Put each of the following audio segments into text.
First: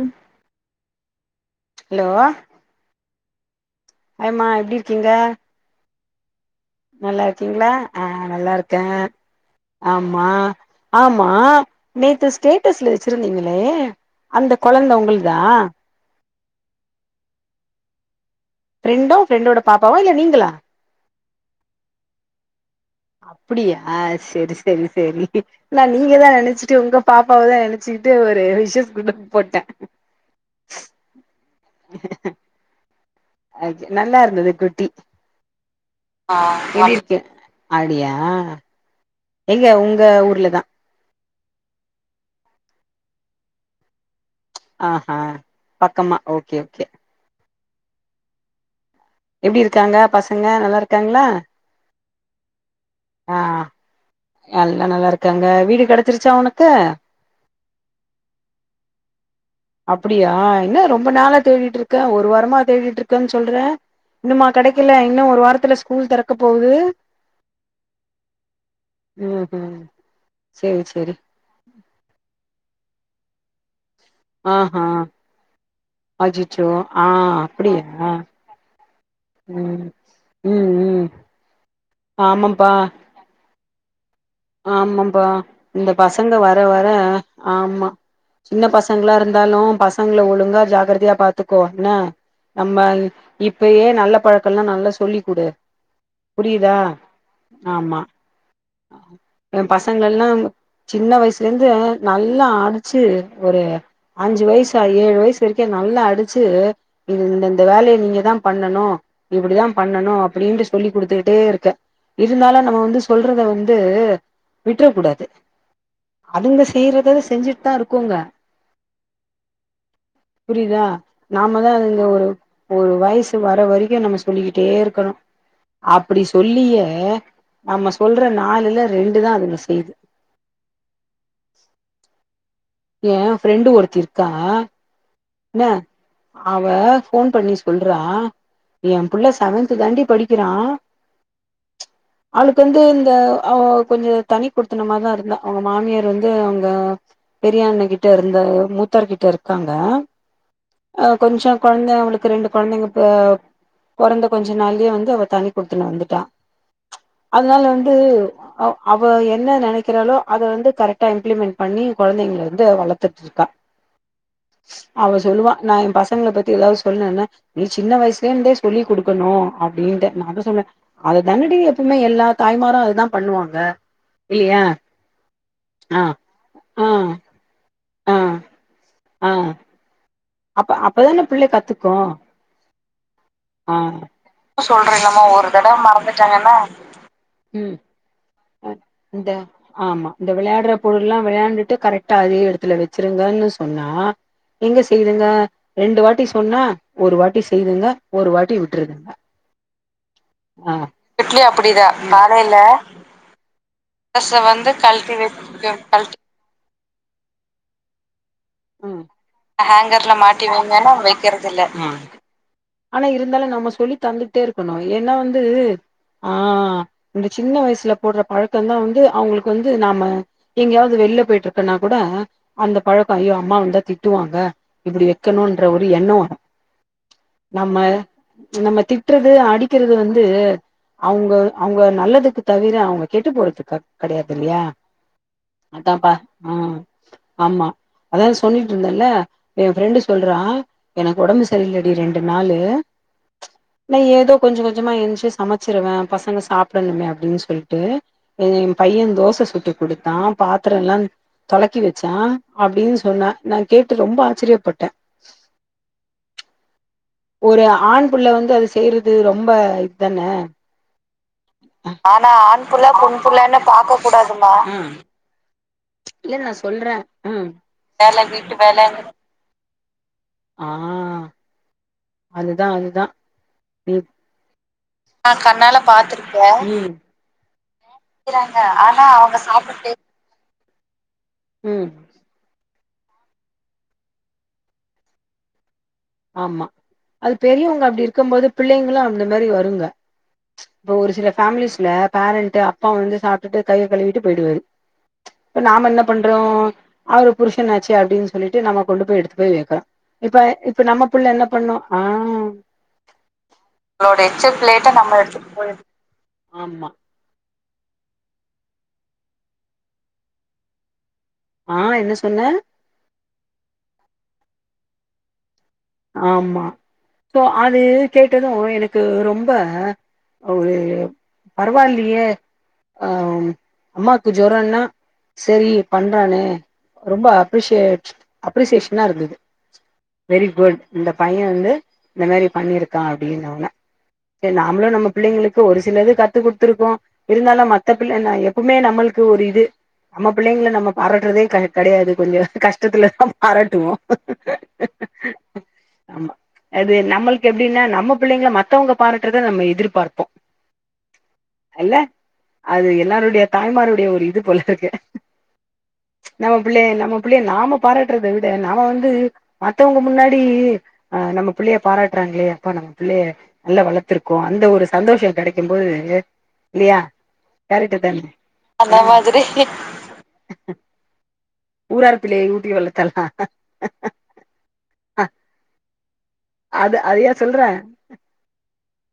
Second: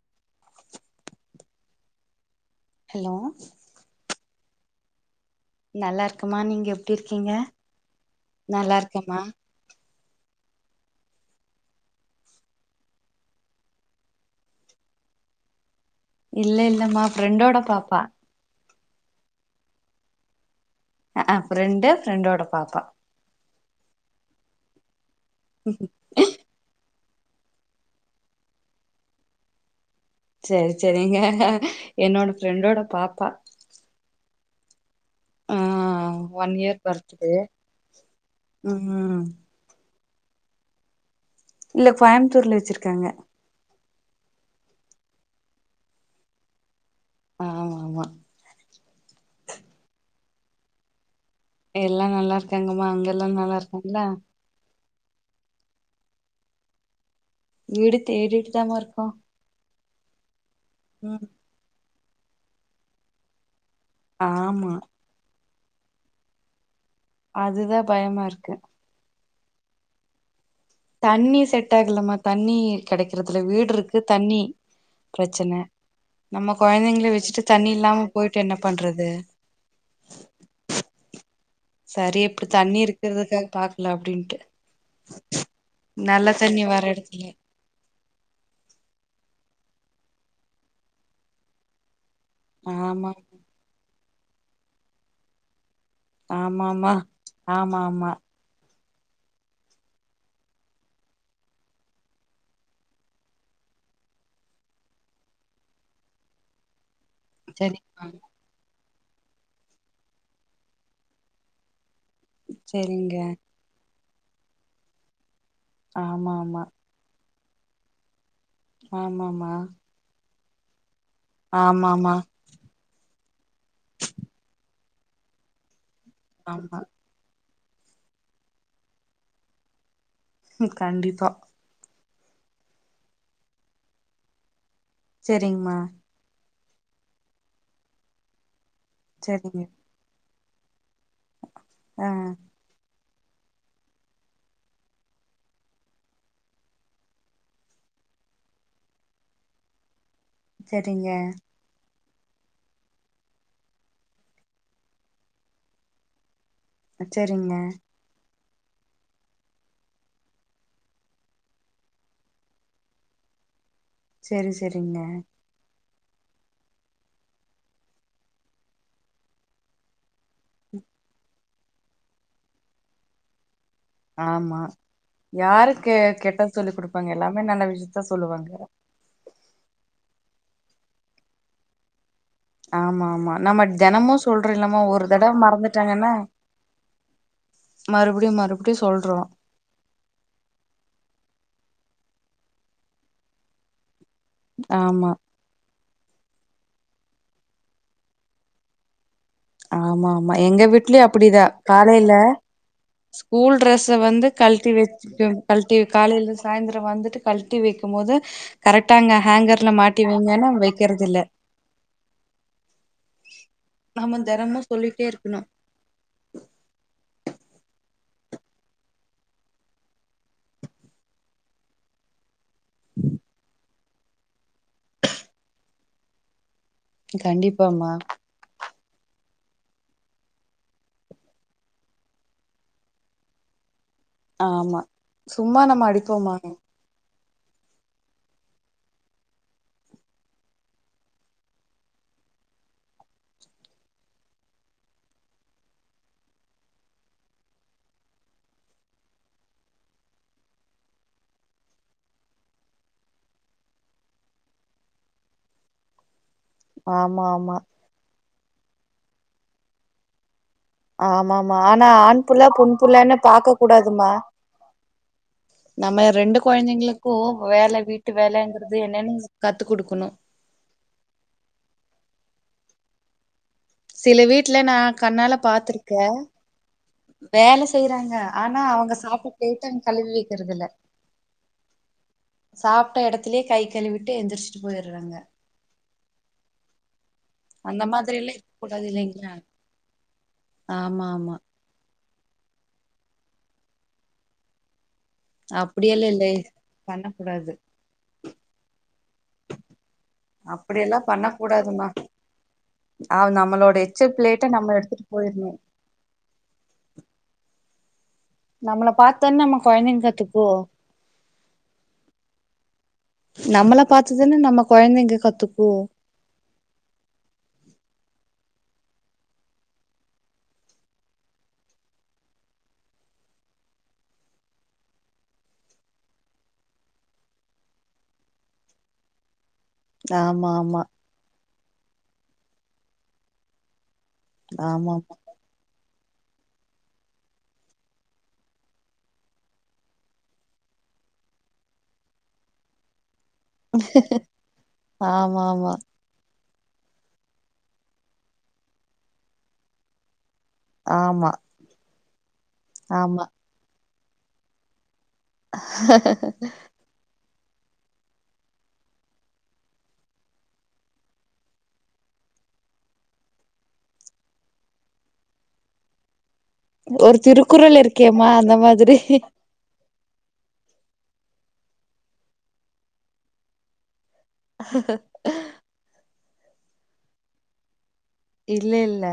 ம் hello hello ஆய்ம்மா எப்டி இருக்கீங்க நல்லா இருக்கும்மா நீங்க எப் நல்லா இருக்கீங்களா ஆ நல்லா இருக்கே இருக்கேமா ஆம்மா ஆம்மா நேத்தூ ஸ்டேட்டஸ்ல வச்சிருந்தீங்களே அந்த கொளந்த உங்கள்தா இல்ல இல்லம்மா ஃப்ரெண்டோட பாப்பா ஃப்ரெண்டூ ஃப்ரெண்டோட பாப்பாவ இல்ல நீங்களா ஆ ஹாங் ஃப்ரெண்டு ஃப்ரெண்டோட பாப்பா அப்படி ஆ செரி செரி செரி இல்ல நீங்க எதனா நினைச்சுட்டு உங்கப் பாப்பாவதா எலச்சிக்கிட்டு ஒரு விஷஸ் குண்டு போட்டே சேரி சேரிங்க என்னோட ஃப்ரெண்டோட பாப்பா அதுக் நல்லாருந்தது குட்டி ஆ அ ஒன் இயர் பர்த்டே அப்பிடியா ம் ஏங்க உங்க ஊர்ல தா இல்ல கோயம்புத்தூர்ல வச்சிருக்காங்க ஆ ஹா பக்கம்மா ஓகே ஓகே ஆமா எப்பிடிருக்காங்க பசங்க நல்லாருக்காங்களா எல்லா நல்லாருக்காங்கம்மா அங்க எல்லாரு நல்லாருக்காங்களா எல்லா நல்லாருக்காங்க வீடு கடைச்சிருச்சா உனுக்கு வீடு தேடிட்டுதாமாருக்கோ அப்புடியா என்ன ரொம்ப நாளா தேடிட்டுருக்க ஒரு வாரமா தேடிட்டுருக்கேன்னு சொல்றே இன்னுமா ஆமா கெடைக்கல இன்னு ஒரு வாரத்துல ஸ்கூல் தெறக்க போகுது அதுதா பயமாருக்கு ம் ம் சேரி சேரி தண்ணி செட்டாகலாம்மா தண்ணி கெடைக்கரறதுல வீட்ருக்கு தண்ணி ஆஹா பிரச்சன நம்ம அச்சச்சோ ஆ கொழந்தைங்கள வெச்சிட்டு அப்டியா தண்ணியில்லாம போயிட்டு என்ன பண்றது ம் ம் ம் சரி இப்ப ஆமாப்பா தண்ணி இருக்குறதுக்காக பாக்கலா அப்டின்னுட்டு ஆமாம்ப்பா இந்த பசங்க வர தண்ணி வர எடத்துல ஆமா சின்ன பசங்களா இருந்தாலு பசங்கள ஒழுங்கா ஜாகரதையா பாத்துக்கோ என்ன நம்ம ஆமா இப்பேயே நல்ல பழக்கேல்லா நல்லா சொல்லிக் குடு புரியுதா ஆமாமா ஆமா ஆமாமா எ பசங்கலெல்லா சின்ன வயசுலேருந்து நல்லா அடிச்சு ஒரு அஞ்சு வயசா ஏழு வயசு வரைக்கு நல்லா அடிச்சு இந்தந்த வேலையே சரிமா நீங்க தா பண்ணணு இப்படிதா பண்ணணு அப்படின்ட்டு சொல்லி் குடுத்துட்டே இருக்கே இருந்தாலு நம்ம வந்து சரிங்க சொல்றத வந்து விட்டுற கூடாது ஆமாமா அதுங்க செய்யறத செஞ்சுட்டு தா இருக்குங்க ஆமாமா புரியுதா நாமதா அதுங்க ஆமாமா ஒரு வயசு வர வரைக்கூ நம்ம சொல்லிக்கிட்டே இருக்கணு அப்படி ஆமா சொல்லியே நம்ம சொல்ற நாலுல ரெண்டுதா அதுங்க செய்யு ம் கண்டிப்பா எ ஃப்ரெண்டு ஒருத்தி இருக்கா என்ன சேரிங்மா அவ ஃபோன் பண்ணி சொல்றா எப்புள்ள சரிங்க செவன்த்து தாண்டி படிக் கிறா ஆ அவளுக்கு வந்து இந்த அவ கொஞ்சோ தனி குடுத்தன மாரிதா இருந்தா அவுங்க மாமியார் வந்து அவுங்க பெரியண்ண கிட்டருந்தாங்க மூத்தார்க்கிட்ட இருக்காங்க அ சரிங்க கொஞ்சோ கொழந்தைங்க அவுளுக்கு ரெண்டு கொழந்தைங்க பொ ப பொறந்த கொஞ்ச நாள்யே வந்து அவ தனி குடுத்துன்னோ வந்துட்டா சரிங்க அதனால வந்து அவ் அவ என்ன நெனைக்கிறாளோ அத வந்து கரெக்டா இம்ப்ளிமெண்ட் பண்ணி கொழந்தைங்கள வந்து வளத்து ட்ருக்கா செரி செரிங்க ல்லுவா நா என் பசங்கள பத்தி எதாவ்து சொல்லேன்ன நீ சின்ன வயசுல இந்தே சொல்லி் குடுக்கணு அப்டின்ட்ட நா அத சொல்ல அதுதானடி எப்பவுமே எல்லா தாய்மாரூ அதுதா பண்ணுவாங்க ஆமா இல்லையா யாரு கெ ஆ கெட்டது சொல்லி் ஆ குடுப்பாங்க எல்லாமே நல்ல விஷித்தா ஆ சொல்லுவாங்க ஆ அப்ப அப்பதான பிள்ள கத்துக்கூ ஆமா ஆமா நம்ம ஆ தெனமு சொல்றோ இல்லமா சொல்றேங்கம்மா ஒரு தடவ மறந்துட்டாங்கன்னா மறந்துட்டாங்கனா ம் மறுபிடியு மறு அ இந்த ஆமா இந்த விளயாடுற பொருள்லா விளையாண்டுட்டு கரெக்டா அதே எடத்துல வெச்சிருங்கன்னு சொன்னா எங்க ஆமா செய்துங்க ரெண்டு வாட்டி சொன்னா ஒரு வாட்டி செய்துங்க ஒரு வாட்டி விட்டுருதுங்க ஆமா ஆமா எங்க அ வீட்லயு ட்லயு அப்டிதா அப்பிடிதா காலைல காலேல ஸ்கூல் ட்ரெஸ்ஸ வந்து கழட்டி வெச்சுட்டு வைக்க கழ்ட்டி வெ கழட்டி காலேல சாயந்தரோ வந்துட்டு கழ்ட்டி வைக்கம் போது கரெக்டா ம் அங்க ஹேங்கர்ல மாட்டி வைங்கன்னா வெய்க்கறதில்ல ஆனா இருந்தாலு நம்ம சொல்லி தந்துட்டே தெனமு இருக்கணு சொல்லிட்டே ஏனா வந்து இருக்கணு ஆ இந்த சின்ன வயசுல போடுற பழக்கந்தா வந்து அவங்களுக்கு வந்து நாம எங்கயாவது வெள்ல போயிட்டுருக்குன்னா கூட அந்த பழக்கோ ஐயோ அம்மா வந்தா திட்டுவாங்க இப்டி வெக்கணுன்ற ஒரு எண்ணோ வரூ நம்ம கண்டிப்பாமா நம்ம திட்றது அடிக்கிறது வந்து அவுங்க அவுங்க நல்லதுக்கு தவிர அவங்க கெட்டு போறதுக்கா கடையாதில்லியா ஆமா சும்மா நம்ம அதாப்பா அடிப்போமா ஆ ஆமா அதா சொல்லிட்ருந்தேல்ல எ ஃப்ரெண்டு சொல்றா எனக்கு ஒடம்பு சரியில்லடி ரெண் டு நாளு நா ஏதோ கொஞ்சொ கொஞ்சமா ஏஞ்சு சமைச்சிருவ பசங்க சாப்டணுமே அப்டின் சொல்லிட்டு எ எ பையே தோச சுட்டு குடுத்தா பாத்துரெல்லா தொலக்கி வச்சா அப்டின் சொன்னா நா கேட்டு ரொம்ப ஆச்சிரிய பட்ட ஆம் ஒரு ஆண் புள்ள வந்து அது செய்றது ரொம்ப இதுதான ஆமா பாக்க அ கூடாதுமா அ நம்ம ரெண்டு கொழந்தைங்களுக்கு வேல வீட்டு வேலங்கறது என்னன்னு கத்து குடுக்கணு ஆ அதுதா அதுதா நீ இல வீட்ல நா நா கண்ணால பாத்துருக்க பாத்திருக்கே வேல செய்றாங்க ஆனா அவங்க சாப்ட்ட பிலேட கழுவி வெக்கிறது இல்ல ம் சாப்ட்ட எடத்துலே கை கழுவிட்டு எந்திரிச்சிட்டு போயிறாங்க ஆமா அது அந்த பெரியவங்க அப்டி மாதிரி இருக்கம் எல்லா போது இருக்க கூடாது பிள்ளைங்களு அந்த இல்லைங்களா மாரி வருங்க இப்ப ஆமா ஒரு சில ஆமா பேஃம்லீஸ்ல பேரண்ட்டு அப்பா வந்து சாப்ட்டுட்டு கைய கழுவிட்டு போயிடுவாரு இப்ப நாம என்ன அப்டியெல்லா இல்லை பண்றோ பண்ண அவரு கூடாது புருஷன்னாச்சே அப்டின் சொல்லிட்டு நம்ம கொண்டு போய் எடுத்து போய் வேக்றோ இப்ப இப்ப அப்டியெல்லா நம்ம புள்ள பண்ண என்ன பண்ணு கூடாதுமா ஆ நம்மளோட அவரோட பிளேட்ட எச்ச பிலேட்ட எடுத்துட்டு நம்ம எடுத்து போயிரணு போய்ட் நம்மள பாத்தான நம்ம கொழந்தைங்க கத்துக்கோ ஆ என்ன சொன்ன நம்மள பாத்துதான நம்ம கொழந்தைங்க கத்துக்கோ ஆமா சோ அது கேட்டதும் எனக்கு ரொம்ப ஒரு பரவாயில்லயே ம் அம்மாக்கு ஜொரன்னா செரி பண்றானே ரொம்ப அப்ரிசே அப்ரிசியேஷனா இருந்தது வெரி ஆமா குட் ஆமா இந்த பைய வந்து இந்த மாரி பண்ணிருக்கா அப்படின்னுவாங்க ஏ நாமளும் ஆமா நம்ம பிள்ளைங்களுக் ஒரு சிலது கத்து குடுத்துருக்கோ இருந்தாலு மத்த பிள்ள எப்பவுமே நம்மளுக்கு ஒரு இது நம்ம பிள்ளைங்கள நம்ம பாராட்டுறதே கெடையாது கொஞ்சோ கஷ்டத்துல தா பாராட்டுவோ ஆமா ஆமா அது நம்மளுக்கு எப்படின்னா நம்ம பிள்ளைங்கள மத்தவங்க பாறட்டுறத நம்ம எதிர்பார்ப்போ ஆமா அல்ல அது ஆமா எல்லாருடைய தாய்மாருடைய ஒரு இது போல இருக்கு நம்ம பிள்ளைய நம்ம புள்ளய நாம பாராட்டுறத விட நாம வந்து மத்தவங்க முன்னா டி அ நம்ம புள்ளைய பாராட்டுறாங்களே அப்பா நம்ம புள்ளைய நல்லா வளர்த்துருக்கோ அந்த ஒரு சந்தோஷோ கெடைக்கும் போது ஒரு திருக்குறள் இருக்கேம்மா அந்த மாதிரி ஊராருப்பிள்ளைய ஊட்டி வளத்தால் தா ஹ அ அது அதயா சொல்ற இல்ல இல்ல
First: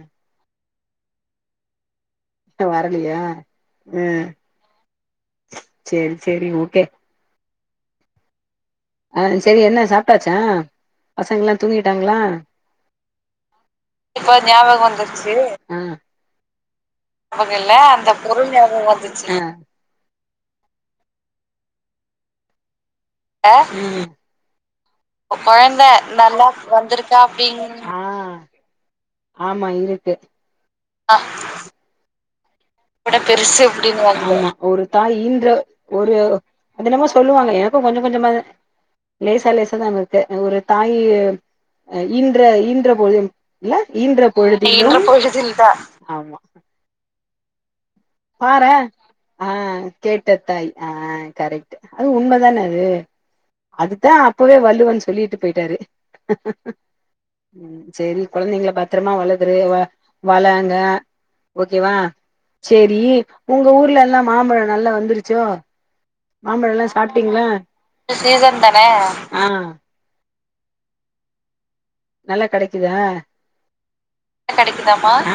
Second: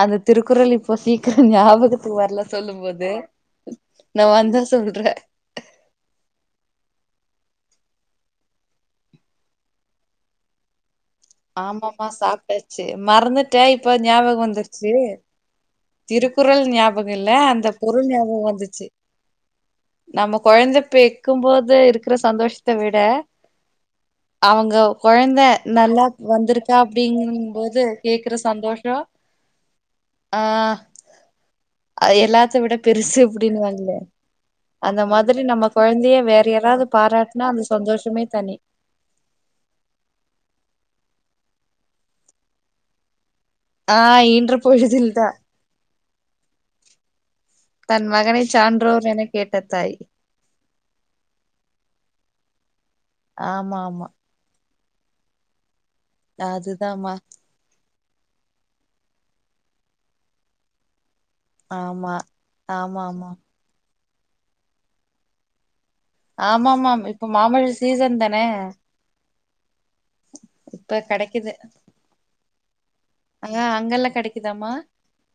அந்த திருக்குறள் இப்போ சீக்கிரம் ஞாபகத்துக்கு வர்ல சொல்லும் போது வரலையா ம் நா வந்தா சொல்ற சேரி சேரி ஓகே ஆ சேரி என்ன சாப்ட்டாச்சா பசங்கல்லா ஆமாமா தூங்கிட்டாங்களா சாப்ட்டாச்சு மறந்துட்ட இப்ப ஞாபக வந்துருச்சு திருக்குறள் ஞாபக இல்ல அந்த பொருள் ஞாபக வந்துச்சு நம்ம கொழந்த பெக்கும் போது இருக்கிற சந்தோஷத்தை விட ஆ அவங்க கொழந்த நல்லாப் நல்லா வந்திருக்க வந்திருக்கா அப்டின்னு அப்படிங்கும்போது கேக்குற சந்தோஷோ ஆமா இருக்கு ஆ ஆ எல்லாத்த விட பெருசு அப்படின்னுவாங்க அப்டின்னுவாங்களே ஒரு அந்த தாய் மாதிரி ஈன்ற நம்ம ஒரு கொழந்தைய வேற யாராவது அது என்னமோ பாராட்டனா சொல்லுவாங்க அந்த எனக்கு கொஞ்ச சந்தோஷமே கொஞ்சமா தனி. லேசா லேசா தா வருது ஒரு தாய் அ ஈன்ற ஈன்றபொழுதும் இல்ல ஆ ஈன்ற இன்று பொழுதினும் பொழுதில்தா ஆமா னை பாரே சான்றோர் என ஆ கேட்ட தாய் கேட்ட தாய் ஆ கரெக்ட் அது உண்மதான அது ஆமா ஆமா அதுதா அப்பவே வள்ளுவன் சொல்லிட்டு போயிட்டாரு அதுதாம்மா செரி கொழந்தைங்கள பத்தரமா வளதுரு வளங்க ஆமா செரி ஆமா ஆமா உங்க ஊர்ல எல்லா மாம்பழம் நல்லா வந்துருச்சோ! மாம்பழோல்லா ஆமாமாம்மா இப்ப சாப்ட்டீங்களா மாம்பழம் சீசன் தானே ஆ ப்ப கெடைக்குது. நல்லா கெடக்குதா ஆ அங்கெல்லா கெடைக்குதாமா ஆ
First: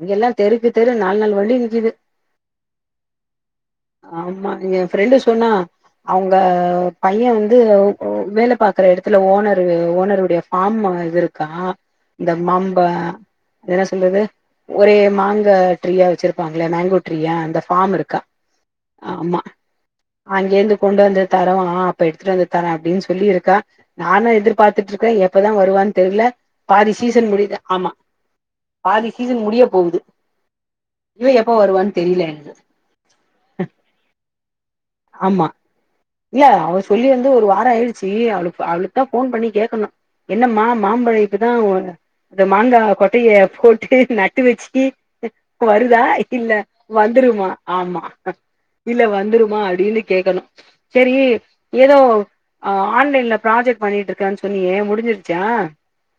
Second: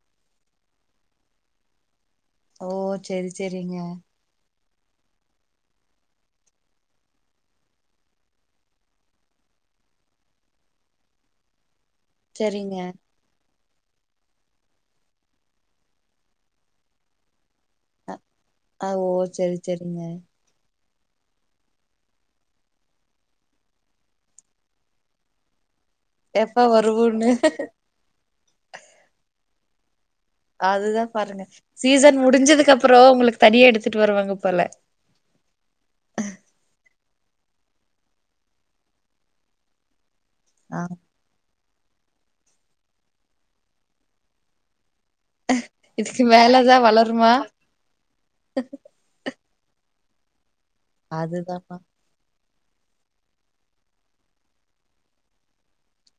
இங்கெல்லா தெருக்கு தெரு நால் நால் வண்டி நிக்குது ஓ! சரி, சரிங்க ஆமா எ ஃப்ரெண்டு சொன்னா அவுங்க பைய வந்து ஒ வேல பாக்ற எடத்துல ஓனரு ஓனருடைய ஃபார்ம இது இருக் கா இந்த செரிங்க மாம்ப என்ன சொல்றது ஒரே மாங்க ட்ரீயா வச்சிருப்பாங்களே மேங்கோ ட்ரீயா அந்த ஃபார்ம் இருக்கா ஆ ஓ சரி சரிங்க அங்கே இருந்து கொண்டு வந்து தருவா அப்ப எடுத்துட் வந்து தரே அப்டின் சொல்லி இருக்கா நானு எதிர்பார்த்துட் இருக்கே எப்பதா வருவான் தெரில எப்ப பாதி வருவோன்னு சீசன் முடியுது ஆமா பாதி சீசன் முடிய போவுது அதுதா பாருங்க சீசன் எனக்கு முடிஞ்சதுக்கப்றோ உங்ளுக்கு தனியா எடுத்துட்டு வருவாங்க போல ஆமா இல்ல அவ சொல்லி வந்து ஒரு வாரோ ஆயிடுச்சி அவளுக்கு அவளுக்கு தா போன் பண்ணி கேக்கணு என்னமா ஆ மாம்பழோ இப்பதா ஓல இந்த மாங்கா கொட்டைய போட்டு நட்டு வச்சி வருதா இதுக்கு இல்ல வந்துருமா ஆமா ஹ இல்ல வந்துருமா அப்டின் கேக்கணு சரி அதுதாம்மா ஏதோ ஆ ஆன்லைன்ல ப்ராஜெக்ட் பண்ணிட்டு இருக்கே சொன்னியே முடிஞ்சிருச்சா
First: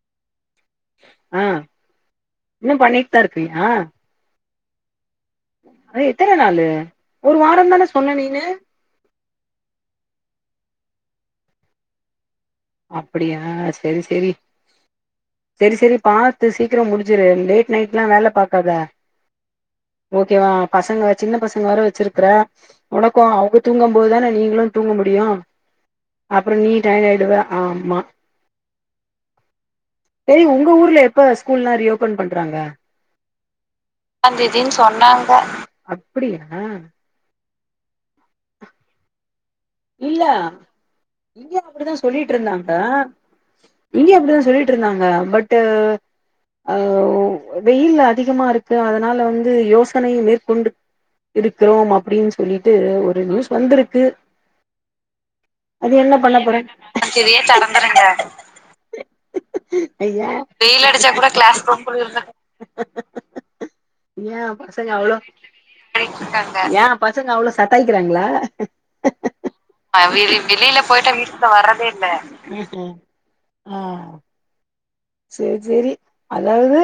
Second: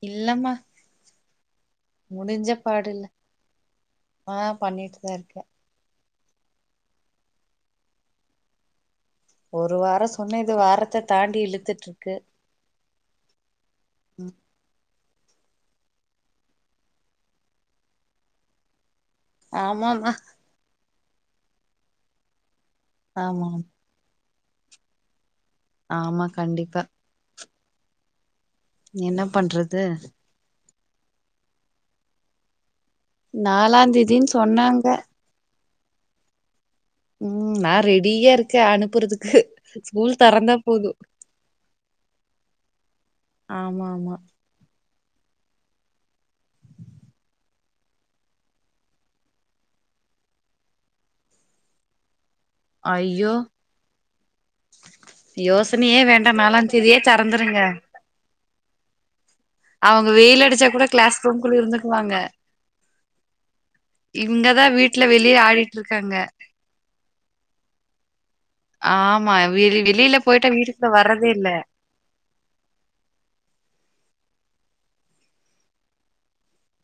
இல்லமா இன்னு பண்ணிட்தா இருக்குறியா ஆ பண்ணிட்டுதா இருக்கே அதா எத்தன நாளு ஒரு வாரோந்தான சொன்ன நீனு ஒரு வாரோ சொன்னே இது வாரத்த தாண்டி இழுத்துட்ருக்கு அப்படியா! சரி, சரி சரி சரி பாத்து சீக்கிரோ முடிச்சுரு லேட் நைட்லா வேல பாக்காத ஆமாமா ஓகேவா பசங்க வச் சின்ன பசங்க வேற வச்சிருக்குற உனக்கு ஆமா அவரு தூங்கம் போதுதான நீங்களு தூங்க முடியு ஆமா அப்றோ நீ கண்டிப்பா டயாடாயிடுவ ஆமா என்ன பண்றது செரி உங்க ஊர்ல எப்ப ஸ்கூல்லா ரீஓபன் பண்றாங்க நாலாந்தேதின் சொன்னாங்க பா அப்டியா ம் நா ரெடியா இருக்கே அனுப்புறதுக்கு ஸ்கூல் இல்ல தொறந்தா போது இங்கயு அப்டித்தா சொல்லிட் இருந்தாங்க ஆமா ஆமா இங்கயு அப்டிதா சொல்லிட் இருந்தாங்க பட்டு் ஆ வெயில் அதிகமா இருக்கு அதனால வந்து யோசனைய மேற்கொண்டு இருக்கலாம் அப்டின் சொல்லிட்டு ஒரு ஐயோ நியூஸ் வந்துருக்கு அது யோசனையே என்ன வேண்டா பண்ண போறே நாலாந் தேதியே எனக்கு இதயே தெறந்துருங்க தந்துருங்க ஐயா வெயில் அடிச்சா கூட கிளாஸ் ரூம் குளுருது ஏ இவங்கதா பசங்க வீட்ல அவ்ளோ வெளிய ஆடிட்டு இருக்காங்க ஏ பசங்க அவ்ளோ சத்தாயிக்கிறாங்களா ஆமா வெளி ஆ வெளியில வெ போயிட்டா வெளில வீட்டுக்குள்ள போயிட்டா வர்றதே வீட்டுக்கு தா இல்ல வர்றதே இல்ல சேர் சேரி அதாவது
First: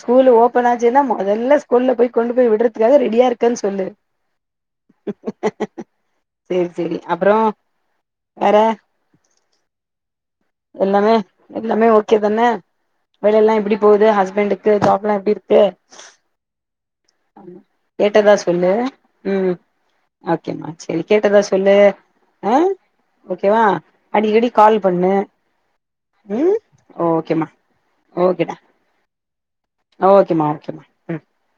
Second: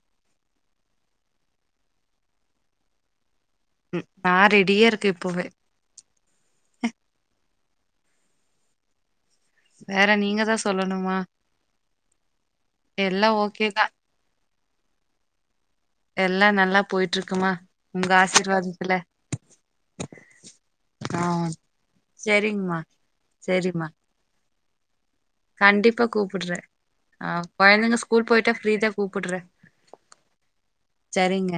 ஸ்கூல் ஓப்பன் ஆச்சுன்னா மொதல்ல ஸ்கூல் போய் கொண்டு போய் விட்றதுக்காக ரெடியா இருக் கேன் சொல்லு நா ரெடியா இருக்கே இப்பவே செரி செரி அப்றோ வேற வேற நீங்க தான் எல்லாமே சொல்லணுமா எல்லாமே ஓகே தான எல்லா வேலல்லா ஓகே எப்டி தான் போது ஹஸ்பண்டுக்கு ஜாப்லா எப்டி இருக்கு எல்லா நல்லா போயிட்ருக்குமா உங்க கேட்டதா சொல்லு ஆசீர்வாதத்துல ம் ஓகேமா செரி ஆ கேட்டதா சொல்லு ஆ சரிங்கம்மா ஓகேவா சரிம்மா அடிக்கடி கால் பண்ணு கண்டிப்பா ம் கூப்ட்றே ஆ ஓகேமா கொழந்தைங்க ஸ்கூல் போயிட்டா ஓகேடா ஃப்ரீ தா கூப்ட்றே ஓகேமா ஓகேமா ம் சரிங்க